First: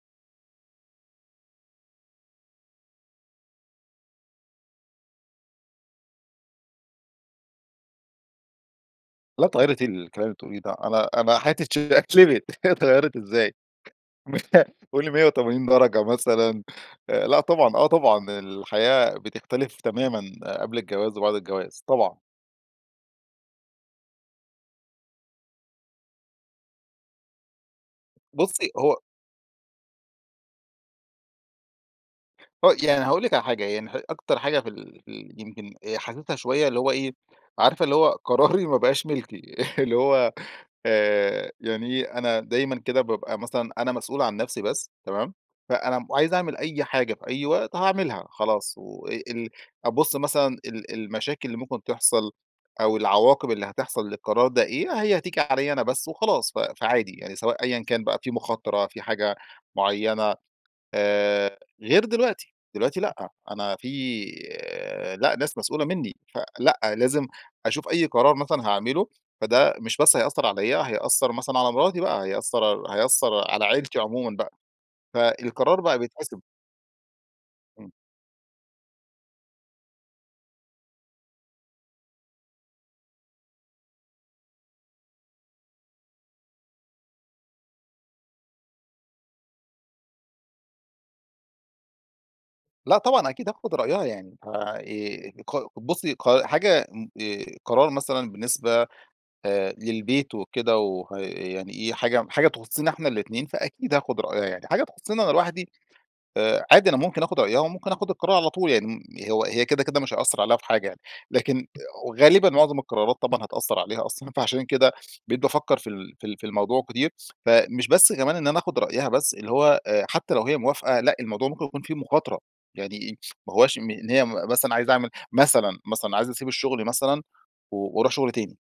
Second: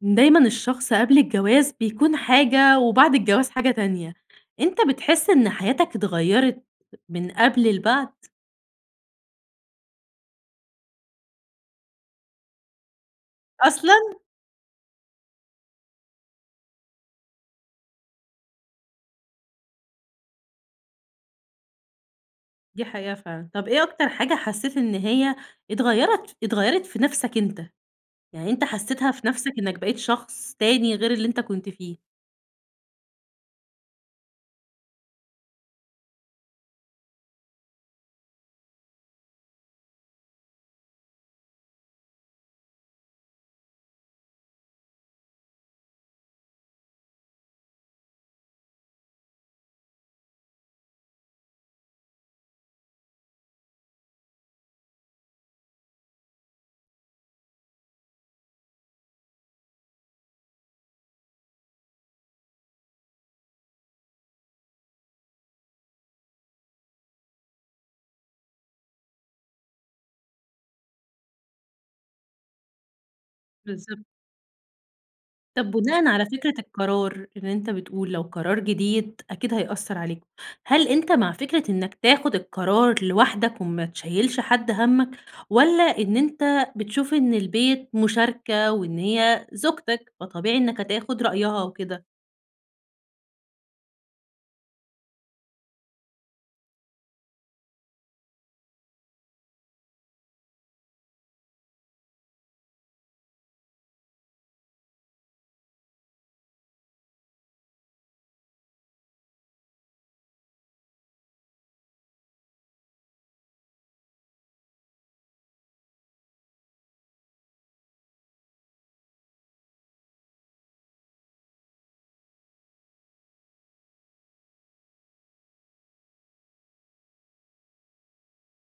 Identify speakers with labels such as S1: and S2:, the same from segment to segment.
S1: دايمًا الشخص قبل الجواز بيكون حاجة، وبعد الجواز حاجة تانية. أنت بتحس إن حياتك اتغيرت من قبل لبعد؟
S2: لا اتغيرت إيه الكلام اللي بتقوليه ده، أنا أنا حياتي اتشقلبت، اتغيرت إزاي
S1: أصلًا؟
S2: قولي 180 درجة مثلًا آآ لأ طبعًا، آه، طبعًا الحياة بتختلف تمامًا قبل الجواز وبعد الجواز طبعًا.
S1: دي حقيقة فعلًا. طب إيه أكتر حاجة حسيت إن هي اتغيرت اتغيرت في نفسك أنت؟ يعني أنت
S2: بُصّي هو
S1: حسيتها في نفسك إنك بقيت شخص تاني، غير اللي أنت كنت فيه.
S2: هو يعني هاقول لِك على حاجة يعني أكتر حاجة في ال في ال يمكن حاسسها شوية اللي هو إيه، عارفة اللي هو قراري ما بقاش ملكي اللي هو آآ، يعني إيه، أنا دايمًا كده بابقى مثلًا أنا مسؤول عن نفسي بس تمام؟ فأنا عايز أعمل أي حاجة في أي وقت هاعملها خلاص، وال أبص مثلًا ال ال المشاكل اللي ممكن تحصل، أو العواقب اللي هتحصل للقرار ده إيه، هي هتيجي عليَّ أنا بس وخلاص ف فعادي يعني، سواء أيًا كان بقى في مخاطرة، في حاجة معينة. آآ، غير دلوقتي، دلوقتي لأ، أنا في لأ ناس مسؤولة منّي فلأ، لازم أشوف أي قرار مثلًا هاعمله فده مش بس هيأثر عليَّ هيأثر مثلًا على مراتي بقى، هيأثر هيأثر على عيلتي
S1: بالضبط.
S2: عمومًا بقى.
S1: طب
S2: فالقرار بقى
S1: بناءً على
S2: بيتحسب.
S1: فكرة القرار- اللي أنت
S2: إمم.
S1: بتقول- لو قرار جديد أكيد هيأثر عليك. هل أنت مع فكرة إنك تاخد القرار لوحدك وما تشيّلش حد همك، والّا إن أنت بتشوف إن البيت مشاركة، وإن هي زوجتك فطبيعي إنك هتاخد رأيها وكده؟
S2: لأ، طبعًا أكيد هاخد رأيها يعني. ف آآ، ق بُصّي ق حاجة امم، آآ، قرار مثلًا بالنسبة آآ، للبيت وكده وه يعني إيه، حاجة حاجة تخصنا إحنا الاتنين، فأكيد هاخد رأيها يعني. حاجة تخصني أنا لوحدي، آآ عادي أنا ممكن أخد رأيها وممكن أخد القرار على طول، يعني هو هي كده، كده مش هيأثر عليها في حاجة يعني. لكن غالبًا معظم القرارات، طبعًا هتأثر عليها أصلًا فعشان كده بقيت بافكّر في ال في ال في الموضوع كتير. فمش بس كمان إن أنا أخد رأيها بس، اللي هو آآ حتّى لو هي موافقة لأ، الموضوع ممكن يكون فيه مخاطرة. يعني إيه؟ ما هواش إن هي مثلًا عايز أعمل مثلًا مثلًا عايز أسيب الشغل مثلًا و وأروح شغل تاني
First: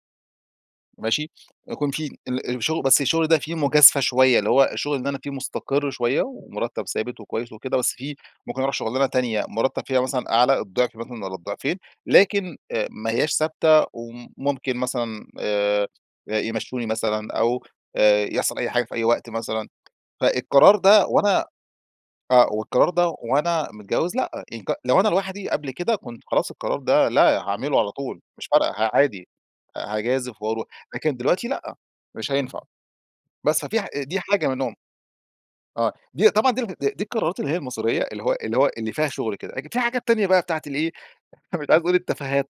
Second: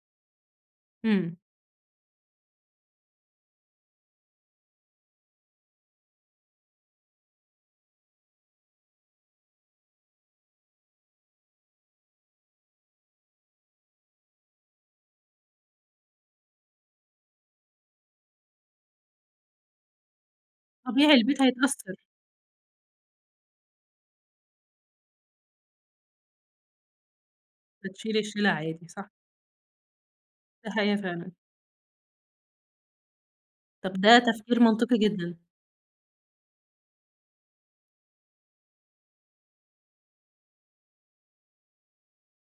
S2: ماشي؟
S1: امم.
S2: يكون في ال الشغل بس الشغل ده فيه مجازفة شويّة، اللي هو الشغل اللي أنا فيه مستقر شويّة ومرتب ثابت وكويّس وكده، بس فيه ممكن أروح شغلانة تانية، مرتب فيها مثلًا أعلى الضعف مثلًا والّا الضعفين، لكن، آآ ما هياش ثابتة وم ممكن مثلًا آآ يمشوني مثلًا أو آآ يحصل أي حاجة في أي وقت مثلًا. فالقرار ده،
S1: طبيعي، البيت
S2: وأنا
S1: هيتأثر.
S2: آآ والقرار ده وأنا متجوز لأ، ينك لو أنا لوحدي قبل كده، كنت خلاص القرار ده، لا هاعمله على
S1: بتشيل
S2: طول، مش
S1: الشيلة
S2: فارقة
S1: عادي،
S2: ه
S1: صح؟
S2: عادي هاجازف وأروح.
S1: تحية
S2: لكن
S1: فعلًا.
S2: دلوقتي لأ، مش هينفع. بس، ففي ح
S1: طب، ده
S2: دي حاجة
S1: تفكير
S2: منهم.
S1: منطقي جدًا.
S2: آه، دي طبعًا دي دي القرارات اللي هي المصيريّة، اللي هو اللي هو اللي فيها شغل كده. لكن في حاجات تانية بقى بتاعة الإيه مش عايز أقول التفاهات،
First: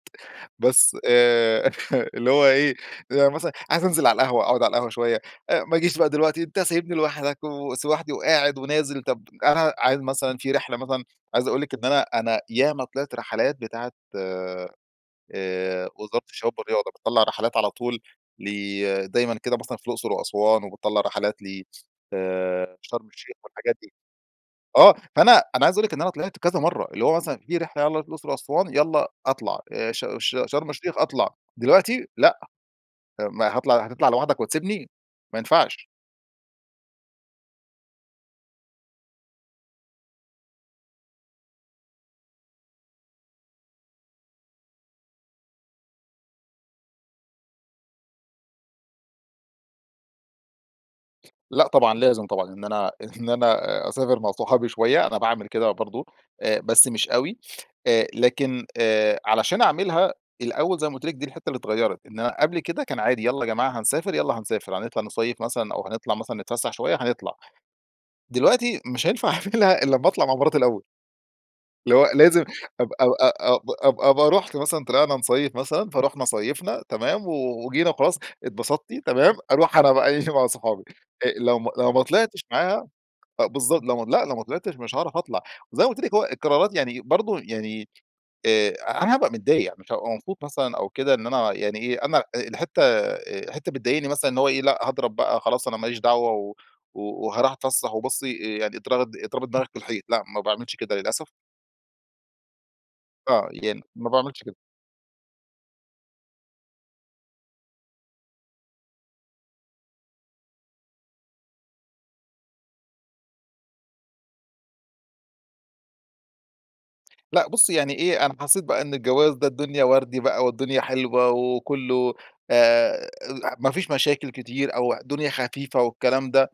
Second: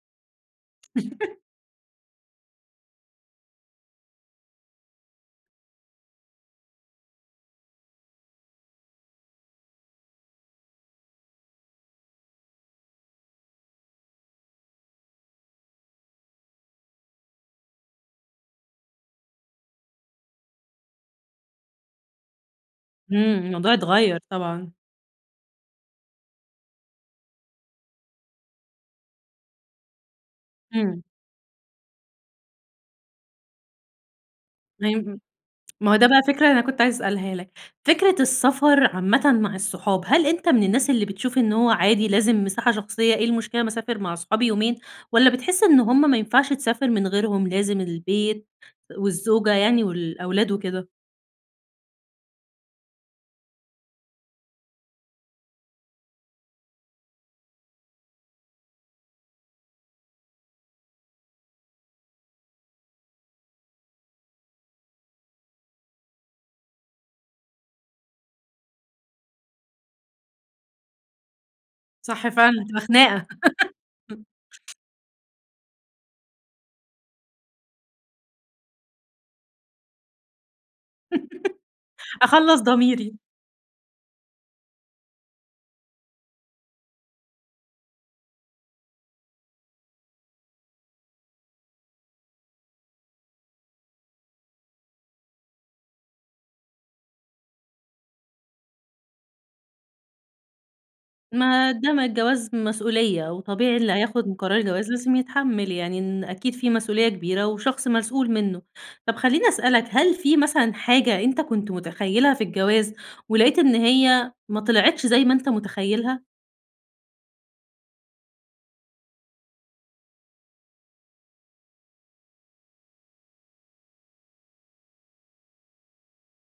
S2: بس آآ اللي هو إيه مثلًا عايز أنزل على القهوة أقعد على القهوة شويّة، ما أجيش بقى دلوقتي، أنتَ سايبني لوحدك وس ولوحدي وقاعد ونازل، طب أنا عايز مثلًا في رحلة مثلًا عايز أقول لِك إن أنا أنا ياما طلعت رحلات بتاعة، آآ وزارة الشباب والرياضة بتطلّع رحلات على طول ل دايمًا كده مثلًا في الأقصر وأسوان وبتطلّع رحلات ل آآ شرم الشيخ
S1: امم، الموضوع
S2: والحاجات دي.
S1: اتغير طبعًا.
S2: آه، فأنا أنا عايز أقول لِك إن أنا طلِعت كذا مرّة، اللي هو مثلًا في رحلة يالّا نروح الأقصر وأسوان يالّا أطلع آآ ش ش شرم الشيخ
S1: امم.
S2: أطلع. دلوقتي لأ، ما هاطلع هتطلع لوحدك وتسيبني؟!
S1: [unintelligible]
S2: ما ينفعش.
S1: ما هو ده بقى فكرة، أنا كنت عايزة أسألها لَك. فكرة السفر عامةً مع الصحاب، هل أنتَ من الناس اللي بتشوف إنّه هو عادي لازم مساحة شخصيّة، إيه المشكلة ما أسافر مع أصحابي يومين والّا بتحس إن هم ما ينفعش تسافر من غيرهم لازم البيت والزوجة يعني والأولاد وكده؟
S2: لأ طبعًا، لازم طبعًا. إن أنا إن أنا أ أسافر مع صحابي شوية، أنا باعمل كده برضه، آآ بس مش أوي. آآ، لكن، آآ علشان أعملها الأول زي ما قلت لِك، دي الحتة اللي اتغيرت، إن أنا قبل كده كان عادي يالّا يا جماعة هنسافر، يالّا هنسافر. هنطلع نصيف مثلًا أو هنطلع مثلًا نتفسح شوية، هنطلع. دلوقتي مش هينفع أعملها إلّا أما أطلع مع مراتي الأول. اللي هو
S1: صح
S2: لازم
S1: فعلًا، هتبقى
S2: أب أو
S1: خناقة.
S2: أ أبقى رُحت مثلًا طلعنا نصيف مثلًا، فرُحنا صيفنا، تمام، و وجينا وخلاص، اتبسطتِ؟ تمام، أروح أنا بقى إيه، مع صحابي. آآ، لو ما لو ما طلعتش
S1: أخلَّص
S2: معاها
S1: ضميري.
S2: بالضبط، لو ما لأ، لو ما طلعتش مش هاعرف أطلع. وزي ما قلت لِك هو القرارات يعني برضه، يعني، آآ أنا هابقى متضايق، مش هابقى مبسوط مثلًا أو كده إن أنا يعني إيه، أنا الحتة آآ، حتة بتضايقني مثلًا إن هو إيه، لأ هاضرب بقى خلاص أنا ما ليش دعوة و و وهاروح اتفسح وبصي آآ، يعني اضرغ اضربي دماغك في الحيط، لأ ما باعملش كده للأسف.
S1: ما ده ما الجواز مسؤولية،
S2: آه،
S1: وطبيعي
S2: يعني
S1: اللي
S2: ما
S1: هياخد
S2: باعملش كده.
S1: قرار الجواز لازم يتحمل يعني، إن أكيد في مسؤولية كبيرة وشخص مسؤول منه. طب خليني أسألَك، هل في مثلًا حاجة أنتَ كنت متخيلها في الجواز ولقيت إن هي ما طلعتش زي ما أنتَ متخيلها؟
S2: لا بُصي يعني إيه أنا حسيت بقى إن الجواز ده الدنيا وردي بقى، والدنيا حلوة وكله آآ، لح ما فيش مشاكل كتير أو الدنيا خفيفة والكلام ده.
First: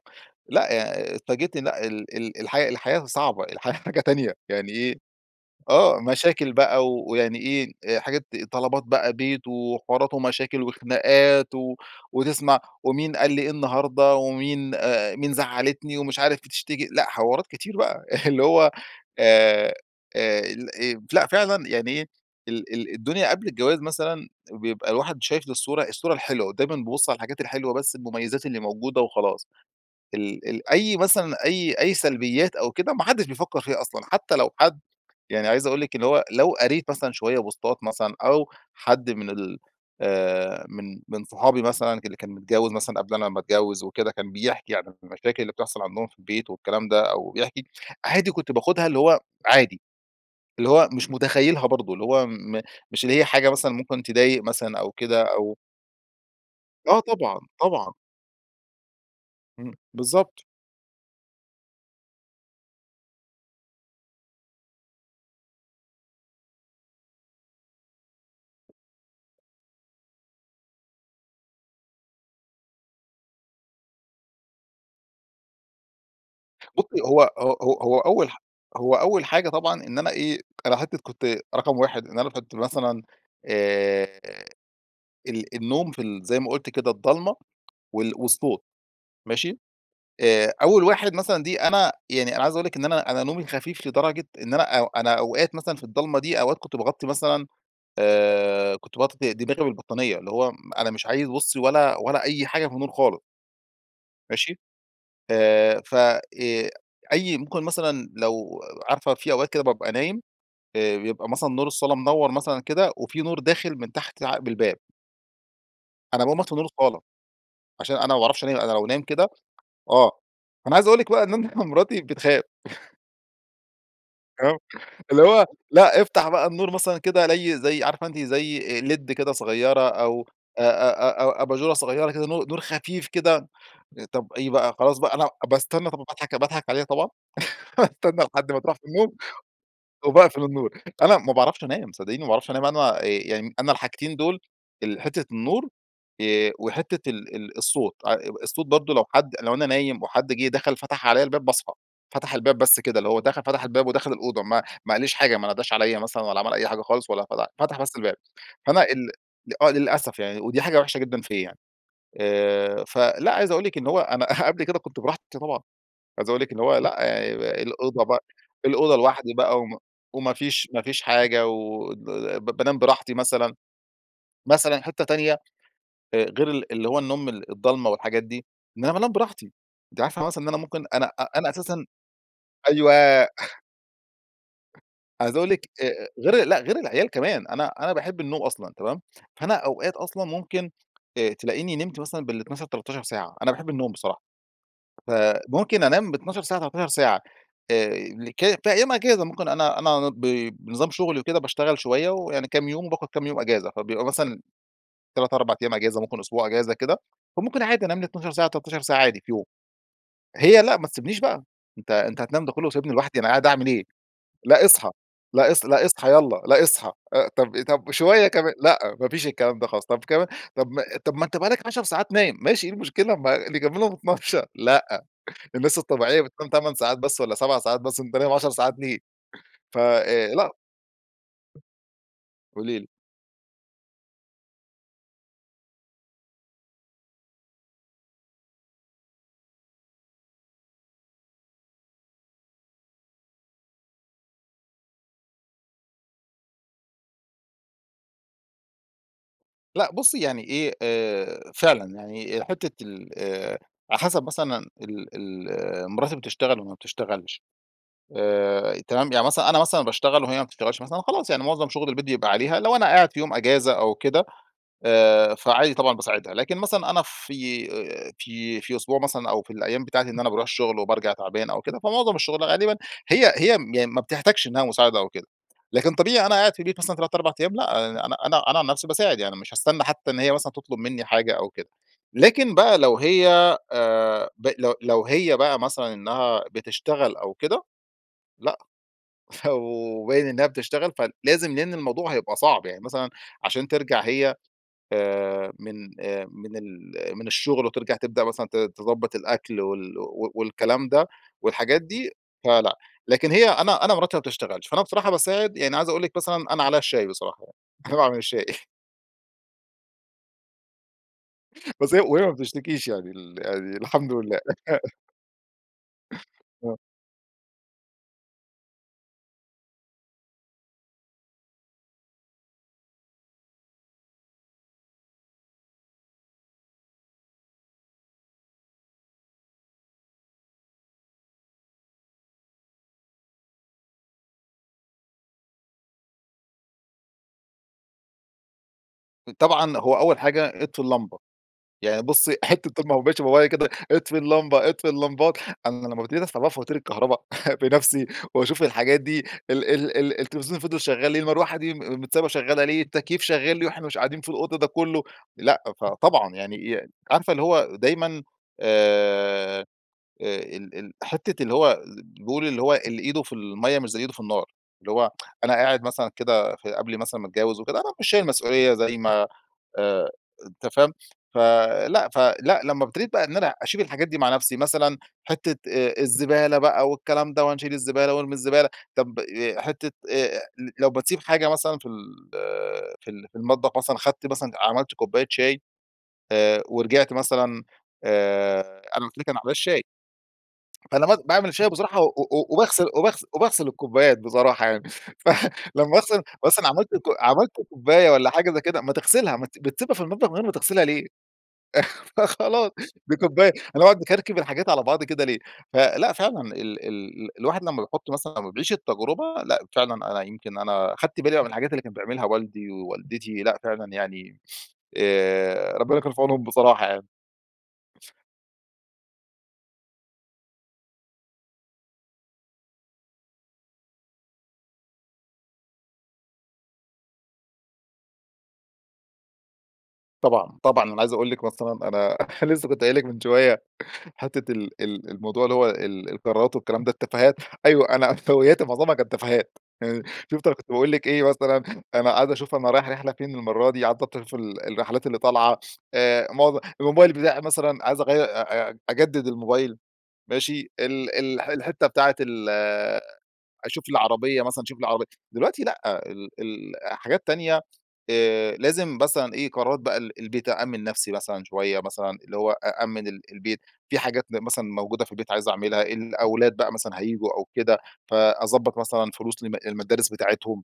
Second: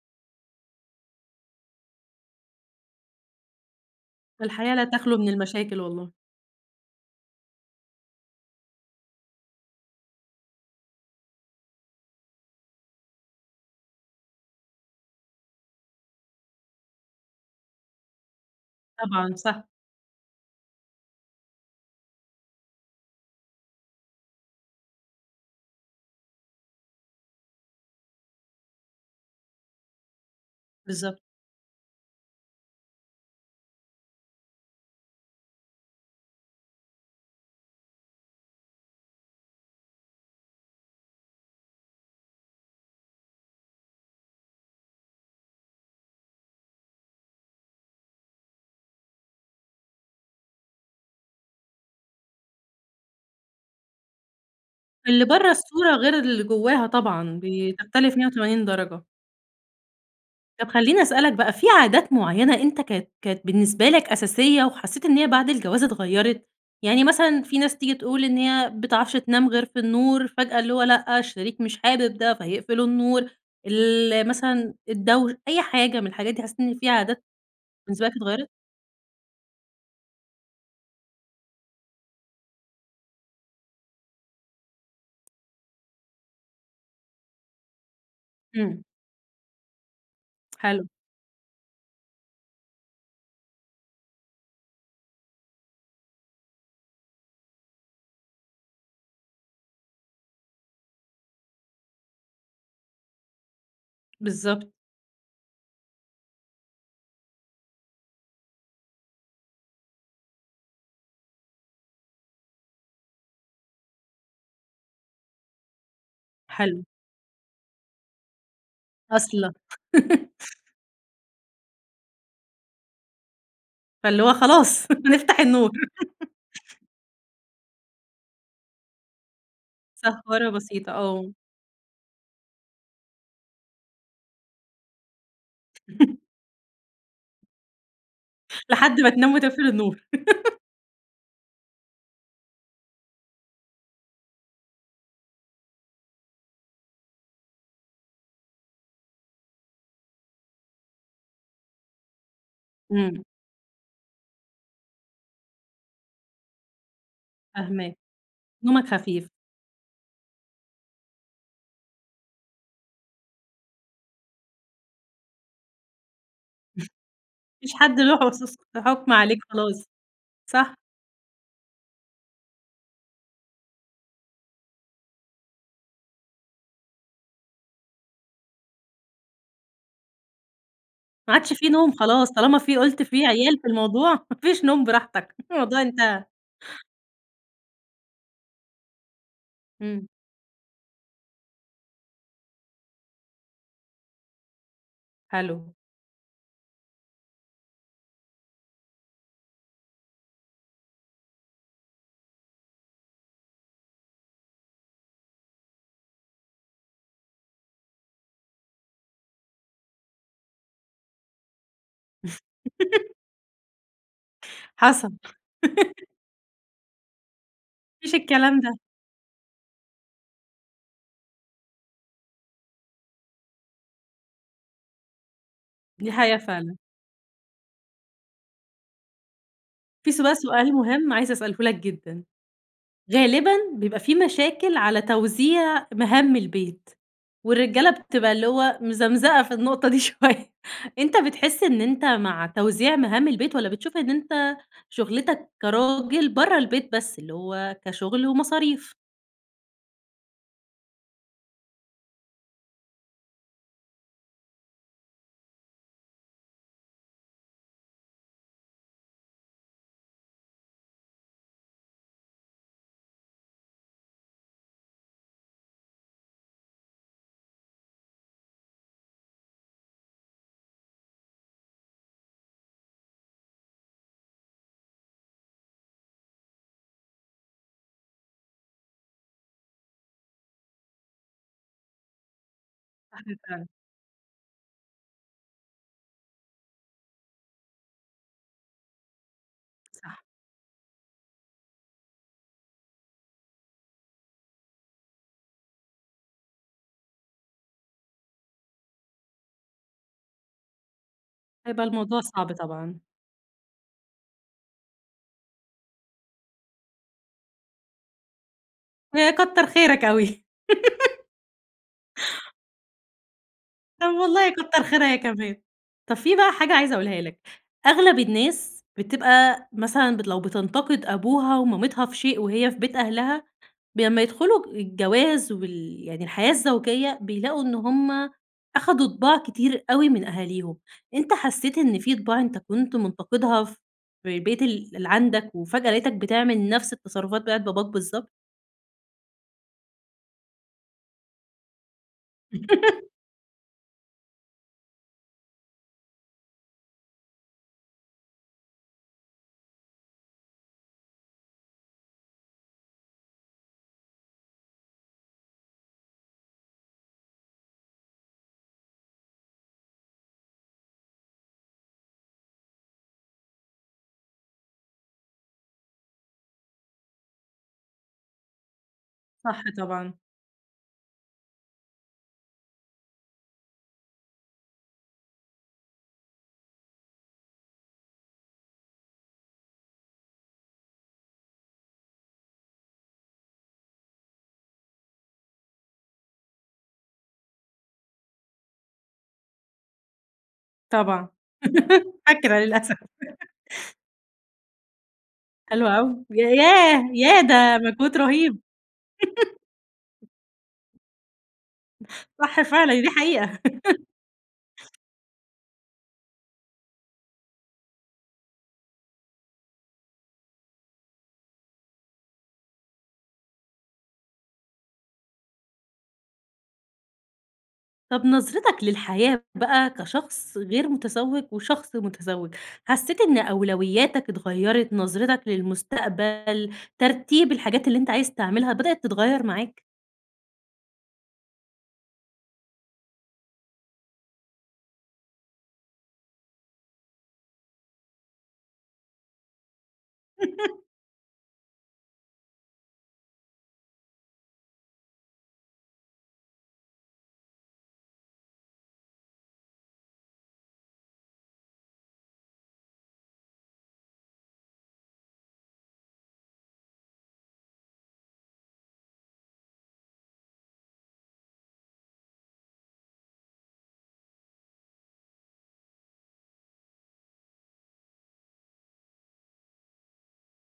S2: لأ، يعني اتفاجئت لأ، ال ال الحياة الحياة صعبة الحياة حاجة تانية يعني
S1: الحياة لا
S2: إيه؟
S1: تخلو من المشاكل
S2: آه،
S1: والله.
S2: مشاكل بقى ويعني إيه، حاجات، طلبات بقى بيت، وحوارات ومشاكل وخناقات، و وتسمع ومين قال لي إيه النهارده، ومين آآ، مين زعلتني ومش عارف بتشتكي، لأ، حوارات كتير بقى. اللي هو
S1: طبعًا صح.
S2: آآ، آآ الإيه لأ فعلًا يعني إيه، ال ال الدنيا قبل الجواز مثلًا بيبقى الواحد شايف الصورة الصورة الحلوة، دايمًا بابص على الحاجات الحلوة بس المميزات اللي موجودة وخلاص. ال ال أي
S1: بالضبط.
S2: مثلًا أي أي سلبيات أو كده ما حدش بيفكر فيها أصلًا، حتى لو حد يعني عايز أقول لك إن هو لو قريت مثلًا شوية بوستات مثلًا أو حد من ال آآ، من من صحابي مثلًا اللي كان متجوز مثلًا قبل أنا ما أتجوز وكده، كان بيحكي عن المشاكل اللي بتحصل عندهم في البيت والكلام ده، أو بيحكي، عادي كنت باخدها اللي هو عادي، اللي هو مش متخيلها برضه، اللي هو م مش اللي هي حاجة مثلًا ممكن تضايق مثلًا أو كده
S1: اللي برّه
S2: أو
S1: الصورة غير اللي جواها
S2: آه طبعًا،
S1: طبعًا،
S2: طبعًا.
S1: بتختلف 180 درجة.
S2: امم بالضبط.
S1: طب خليني أسألك بقى في عادات معينة أنت كانت كانت بالنسبة لك أساسية وحسيت إن هي بعد الجواز اتغيرت؟ يعني مثلًا في ناس تيجي تقول إن هي ما بتعرفش تنام غير فى النور فجأة اللي هو لأ، الشريك مش حابب ده فيقفل النور، ال مثلًا الدوش أي حاجة من الحاجات دي حسيت إن في
S2: بصي هو
S1: عادات
S2: هو هو هو
S1: بالنسبة لك
S2: أول حا
S1: اتغيرت؟
S2: هو أول حاجة طبعًا إن أنا إيه، أنا حتى كنت رقم 1 إن أنا كنت مثلًا آآ ال النوم في ال زي ما قُلت كده الضلّمة وال والصوت
S1: امم.
S2: ماشي؟ آآ، أول
S1: حلو.
S2: واحد مثلًا دي أنا يعني أنا عايز أقول لِك إن أنا، أنا نومي خفيف لدرجة إن أنا أنا أوقات مثلًا في الضلمة دي أوقات كنت باغطي مثلًا آآ كنت باغطي د دماغى بالبطانية اللي هو أنا مش عايز بصي ولا ولا أي حاجة في النور خالص. ماشي؟
S1: بالضبط.
S2: آآ ف آآ، أي ممكن مثلًا لو عارفة في أوقات كده بابقى نايم، آآ، بيبقى مثلًا نور الصالة منور مثلًا كده وفي نور داخل من تحت عقب الباب. أنا باقوم أطفى نور
S1: حلو.
S2: الصالة، عشان أنا ما باعرفش أنام أنا لو نايم كده
S1: أصلًا
S2: آه، أنا عايز أقول لِك بقى إن أنا مراتى بتخاف
S1: فاللي هو
S2: آه،
S1: خلاص
S2: اللي
S1: نفتح
S2: هو
S1: النور.
S2: لا افتح بقى النور مثلًا كده زى زي عارفة أنت زي لِيد كده صغيرة أو
S1: سهارة
S2: أ
S1: بسيطة،
S2: أ
S1: آه.
S2: أ أبچورة صغيرة كده نور نور خفيف كده، طب إيه بقى خلاص بقى أنا باستنى طب باضحك باضحك عليها طبعًا، باستنى لحد ما تروح في
S1: لحد ما
S2: النوم
S1: تنام وتقفل النور.
S2: وباقفل النور. أنا ما باعرفش أنام صدقيني ما باعرفش أنام، أنا يعني أنا الحاجتين دول، الحتة النور، آآ وحتة ال الصوت، [unintelligible] الصوت برضه لو حد لو أنا نايم وحد جيه دخل فتح عليَّ الباب باصحى، فتح الباب بس كده اللي هو
S1: إمم.
S2: دخل فتح الباب ودخل الأوضة ما ما قاليش حاجة ما ناداش عليّا مثلًا، ولا عمل أي حاجة خالص ولا فتح فتح بس
S1: فاهماك.
S2: الباب، فأنا
S1: نومك
S2: ال
S1: خفيف.
S2: آه للأسف يعني ودي حاجة وحشة جدًا فيَّ آآ، فلأ عايز أقول لِك إن هو أنا قبل كده كنت براحتي طبعًا. عايز أقول لِك إن هو
S1: ما
S2: لأ، [unintelligible]
S1: فيش حد
S2: الأوضة
S1: له
S2: بقى
S1: [unintelligible] فى
S2: الأوضة
S1: حكم
S2: لوحدي
S1: عليك
S2: بقى وما
S1: خلاص.
S2: وما فيش
S1: صح.
S2: ما فيش حاجة و [unintelligible] ب بانام براحتي مثلًا. مثلًا حتة تانية غير ال اللي هو النوم ال الضلمة والحاجات دي، إن أنا بانام براحتي أنتِ عارفة مثلًا إن أنا ممكن أنا
S1: ما
S2: أنا
S1: عادش في
S2: أساسًا
S1: نوم خلاص طالما في
S2: أيوه
S1: قُلت في عيال في الموضوع ما فيش نوم براحتك
S2: عايز أقول لِك
S1: الموضوع
S2: آآ
S1: انتهى.
S2: غير لأ، غير العيال كمان أنا أنا باحب النوم أصلًا تمام، فأنا أوقات
S1: امم.
S2: أصلًا ممكن ت تلاقيني نمت مثلًا بال12، 13 ساعة، أنا باحب النوم بصراحة.
S1: حلو.
S2: فممكن أنام ب12 ساعة، 13 ساعة، آآ ك في أيام إجازة ممكن أنا أنا ب بنظام شغلي وكده باشتغل شوية ويعني كام يوم وباخد كام يوم أجازة، فبيبقى مثلًا 3، 4 أيام أجازة ممكن أسبوع أجازة كده، فممكن عادي أنام لى 12 ساعة، 13 ساعة، عادي في يوم. هي لا ما تسيبنيش بقى أنت أنت هتنام ده كله وسايبنى لوحدي أنا قاعدة أعمل إيه؟ لأ أصحى،
S1: حسب.
S2: لأ أص لأ أصحى يلّا لأ أصحى. آآ طب طب
S1: ما فيش
S2: شوية كمان
S1: الكلام
S2: لأ،
S1: ده.
S2: ما فيش الكلام ده خلاص، طب كمان طب طب ما أنت بقى لك عشر ساعات نايم، ماشي إيه المشكلة؟ ما نكملهم 12، لأ الناس
S1: دي
S2: الطبيعية
S1: حقيقة
S2: بتنام 8
S1: فعلًا.
S2: ساعات بس والّا 7 ساعات بس، أنت نايم 10 ساعات ليه فَ
S1: في
S2: آآ،
S1: سؤ
S2: لأ.
S1: سؤال مهم عايز أسأله لك جدًا.
S2: قولي لي.
S1: غالبًا بيبقى في مشاكل على توزيع مهام البيت، والرجالة بتبقى اللي هو مزمزقة في النقطة دي شوية. أنت بتحس إن أنت مع توزيع مهام البيت، والّا بتشوف إن أنت شغلتك كراجل برّه البيت بس، اللي هو كشغل ومصاريف؟
S2: لا بُصّي يعني إيه، آآ فعلًا، يعني حتّة ال على حسب مثلًا ال ال مراتي بتشتغل والّا ما بتشتغلش؟ آآ، تمام، يعني مثلًا أنا مثلًا باشتغل وهي ما بتشتغلش مثلًا، خلاص، يعني معظم شغل البيت بيبقى عليها. لو أنا قاعد في يوم أجازة أو كده، آآ فعادي طبعًا باساعدها. لكن مثلًا، أنا في في في أسبوع مثلًا أو في الأيّام بتاعتي إن أنا باروح الشغل وبارجع تعبان أو كده، فمعظم الشغل غالبًا هي هي م ما بتحتاجش إنّها مساعدة أو كده. لكن طبيعي أنا قاعد في البيت مثلًا 3 4 أيّام، لأ، أنا أنا أنا عن نفسي باساعد يعني مش هاستنى حتّى إن هي مثلًا تطلب مِنّي حاجة أو كده. لكن بقى لو هي،
S1: [unintelligible] فعلًا.
S2: آآ ب لو لو هي بقى مثلًا إنّها بتشتغل أو كده لأ، فو
S1: صح.
S2: باين إنّها بتشتغل فلازم، لأن الموضوع هيبقى صعب. يعني مثلًا، عشان ترجع هي آآ من آآ من ال من الشغل وترجع تبدأ مثلًا ت تضبط الأكل وال و والكلام ده والحاجات
S1: هيبقى
S2: دي،
S1: الموضوع صعب،
S2: فلأ.
S1: طبعًا.
S2: لكن هي أنا أنا مراتي ما بتشتغلش، فأنا بصراحة باساعد، يعني عايز أقول لِك مثلًا أنا عليا الشاي بصراحة يعني. أنا باعمل الشاي.
S1: ها كتّر خيرك أوي.
S2: بس هي وهي ما بتشتكيش يعني، ال يعني
S1: طب-
S2: الحمد لله.
S1: والله- كتر خيرها هي كمان. طب في بقى حاجة
S2: آه.
S1: عايزة أقولها لك. أغلب الناس، بتبقى مثلًا ب لو بتنتقد أبوها ومامتها في شيء وهي في بيت أهلها، ب لمّا يدخلوا الجواز وال يعني الحياة الزوجية، بيلاقوا إن هم أخدوا طباع كتير أوي من أهاليهم. أنتَ حسّيت إن في طباع أنتَ كنت منتقدها ف في البيت ال اللي عندك، وفجأة لَقيتك بتعمل نفس التصرفات بتاعة باباك بالضبط؟
S2: طبعًا، هو أوّل حاجة، أطفي اللمبة. يعني بُصّي حتّة طول ما هو ماشي بابايا كده، أطفي اللمبة، أطفي اللمبات. أنا لمّا ابتديت أدفع بقى فواتير الكهربا بنفسي وأشوف الحاجات دي ال ال ال التلفزيون اللي فضل شغّال ليه؟ المروحة دي مت متسابة شغّالة ليه؟ التكييف شغّال ليه وإحنا مش قاعدين في الأوضة ده كلّه؟ لأ، فطبعًا يعني عارفة اللي هو، دايمًا، آآ، آآ ال ال حتّة اللي هو بيقولوا اللي هو: "اللي إيده في المَيَّة، مش زي اللي إيده في النار." اللي هو أنا قاعد مثلًا كده في قبل مثلًا ما أتجوّز وكده، أنا مش شايل مسؤوليّة زي ما
S1: صح
S2: آآ
S1: طبعًا.
S2: أنت فاهم؟ فلأ فلأ، لمّا ابتديت بقى إن أنا أشيل الحاجات دي مع نفسي، مثلًا حتّة آآ الزبالة بقى والكلام ده وهنشيل الزبالة وارمي الزبالة، طب حتّة آآ لو بتسيب حاجة مثلًا في ال في ال في المطبخ مثلًا، أخدت مثلًا عملت كباية شاي، آآ ورجعت مثلًا، آآ، أنا قلت لِك على موضوع الشاي فأنا م
S1: طبعًا.
S2: باعمل شاي بصراحة و و
S1: فاكرة،
S2: وباغسل
S1: للأسف.
S2: وباغسل وباغسل الكوبايات بصراحة يعني. ف
S1: حلو
S2: لمّا أغسل
S1: أوي. يا
S2: مثلًا عملت
S1: ياه، ياه!
S2: عملت
S1: ده
S2: كوباية
S1: مجهود
S2: والّا حاجة
S1: رهيب.
S2: زي كده ما تغسلها! ما بت بتسيبها في المطبخ، من غير ما تغسلها ليه؟
S1: صح
S2: فخلاص،
S1: فعلًا دي
S2: دي كوباية
S1: حقيقة.
S2: هنقعد نكركب الحاجات على بعض كده ليه؟ فلأ، فعلًا ال ال ال الواحد لمّا بيحط مثلًا لمّا بيعيش التجربة لأ، فعلًا أنا يمكن أنا أخدت بالي من الحاجات بقى اللي كان بيعملها والدي ووالدتي لأ، فعلًا يعني آآ ربنا كان في عونهم، بصراحة يعني.
S1: طب نظرتَك للحياة بقى، كشخص غير متزوج وشخص متزوج، حسّيت إن أولوياتك اتغيرت، نظرتك للمستقبل، ترتيب الحاجات اللي أنتَ عايز تعملها، بدأت تتغيّر معاك؟
S2: طبعًا، طبعًا. أنا عايز أقول لِك مثلًا أنا لسه كنت قايل لِك من شويّة، حتّة ال ال الموضوع اللي هو ال القرارات والكلام ده التفاهات، أيوه أنا عفوياتي معظمها كانت تفاهات. يعني شُفتِ أنا كنت باقول لِك إيه مثلًا، أنا قاعد أشوف أنا رايح رحلة فين المرّة دي، قاعد بـ [unintelligible] فال الرحلات اللي طالعة، آآ معظ الموبايل بتاعي مثلًا عايز أغير أ أ أجدد الموبايل ماشي؟ ال ال الح الحتّة بتاعة ال أشوف لي عربيّة مثلًا أشوف لي عربيّة. دلوقتي لأ، ال ال حاجات تانية، آآ لازم مثلًا إيه، قرارات بقى ال البيت. أأمن نفسي مثلًا شويّة مثلًا، اللي هو أأمن ال البيت، في حاجات مثلًا موجودة في البيت عايز أعملها، الأولاد بقى مثلًا هييجوا أو كده، فأضبط مثلًا فلوس لمد المدارس بتاعتهم.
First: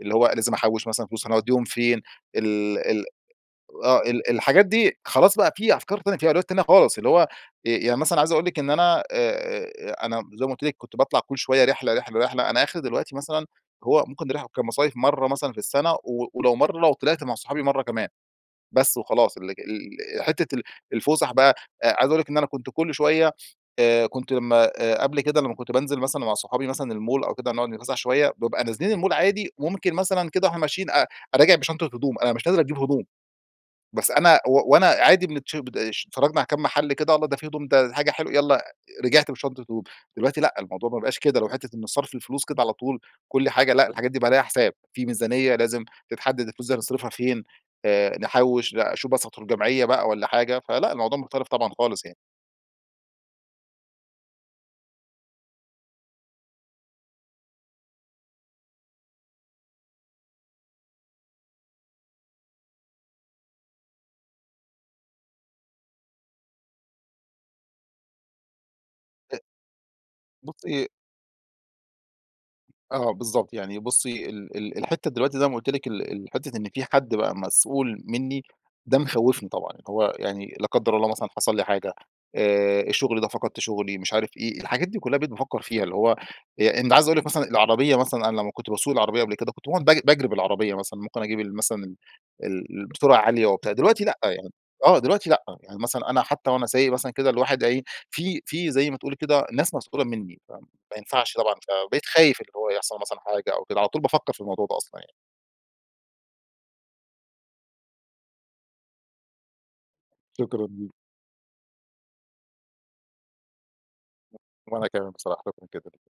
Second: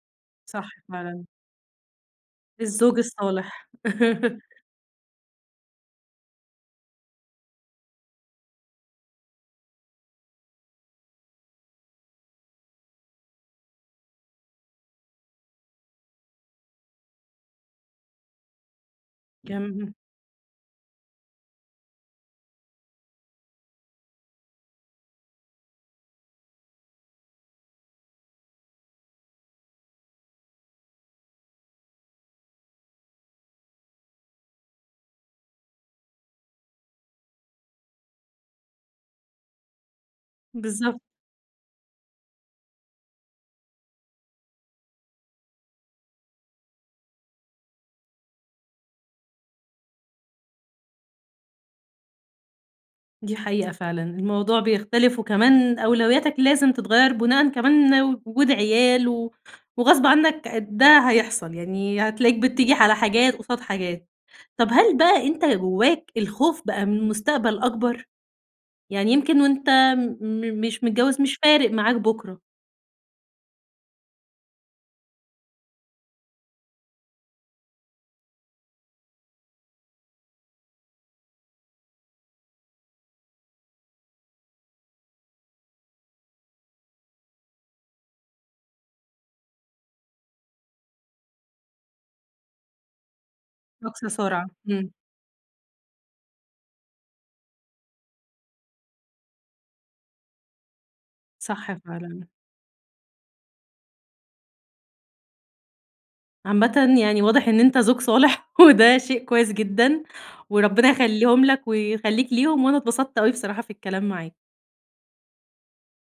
S2: اللي هو لازم
S1: صح،
S2: أحوِّش مثلًا
S1: فعلًا.
S2: فلوس، هنوديهم فين؟ ال
S1: الزوج
S2: ال
S1: الصالح.
S2: آه ال الحاجات دي خلاص بقى، في أفكار تانية، في أولويات تانية، خالص. اللي هو آآ، يعني مثلًا عايز أقول لِك، إن أنا آآ، آآ أنا- زي ما قلت لِك- كنت باطلع كل شويّة رحلة، رحلة، رحلة، أنا آخري دلوقتي مثلًا هو ممكن نروح كمصايف مرّة مثلًا في السنة و ولو مرّة لو طلعت مع صحابي مرّة كمان. بس وخلاص، ال
S1: كم
S2: ال حتّة ال الفسح بقى آآ، عايز أقول لِك إن أنا كنت كل شويّة، آآ كنت لمّا قبل كده، لمّا كنت بانزل مثلًا مع صحابي مثلًا المول أو كده نقعد نتفسح شويّة، بابقى نازلين المول عادي وممكن مثلًا كده وإحنا ماشيين أ أ راجع بشنطة هدوم، أنا مش نازل أجيب هدوم! بس أنا و وأنا عادي [unintelligible] اشت اتفرجنا على كام محل كده، الله! ده في هدوم، ده حاجة حلوة، يالّا، رجعت بشنطة هدوم. دلوقتي لأ، الموضوع ما
S1: بالضبط.
S2: بقاش كدهk اللي هو حتّة إن صرف الفلوس كده على طول كل حاجة لأ الحاجات دي بقى عليها حساب، في ميزانيّة لازم تتحدد الفلوس دي هنصرفها فين، آآ نحوِّش، لأ أشوف مثلًا أدخل جمعية بقى والّا حاجة. فلأ، الموضوع مختلف طبعًا، خالص يعني.
S1: دي حقيقة فعلًا الموضوع بيختلف وكمان أولوياتك لازم تتغير بُناءً كمان وجود عيال، و وغصب عنك ع ده هيحصل يعني هتلاقيك بتيجي على حاجات قُصاد حاجات. طب هل بقى أنتَ جواك الخوف بقى من المستقبل أكبر؟ يعني
S2: ت
S1: يمكن وأنت آمم، م مش
S2: بصي
S1: متجوز مش فارق معاك بُكرة؟
S2: آه بالضبط يعني بصي ال ال الحتة دلوقتي زي ما قُلت لِك ال الحتة إن في حد بقى مسؤول مني ده مخوفني طبعًا، هو يعني- لا قدر الله- مثلًا حصل لي حاجة، آآ، الشغل ده فقدت شغلي، مش عارف إيه، الحاجات دي كلها بقيت بافكر فيها. اللي هو، إن عايز أقول لِك مثلًا العربية مثلًا أنا لما كنت باسوق العربية قبل كده كنت باقعد بج باجري العربية مثلًا، ممكن أجيب ال مثلًا ال السرعة عالية وبتاع دلوقتي
S1: أقصى
S2: لأ،
S1: سرعة،
S2: يعني
S1: إمم.
S2: آه، دلوقتي لأ، يعني مثلًا أنا حتى وأنا سايق مثلًا كده الواحد إيه، في في زي ما تقولي كده ناس مسؤولة مني فما ينفعش طبعًا،
S1: صح
S2: فبقيت
S1: فعلًا.
S2: خايف اللي هو يحصل مثلًا حاجة أو كده على طول بافكر في الموضوع ده أصلًا يعني.
S1: عامةً يعني واضح إن أنتَ زوج صالح وده شيء كويس جدًا،
S2: شكرًا
S1: وربنا
S2: ليكِ.
S1: يخليهم لَك ويخليك ليهم، وأنا أتبسطت أوي بصراحة في الكلام معاك.
S2: وأنا كمان بصراحة شكرًا جدًا.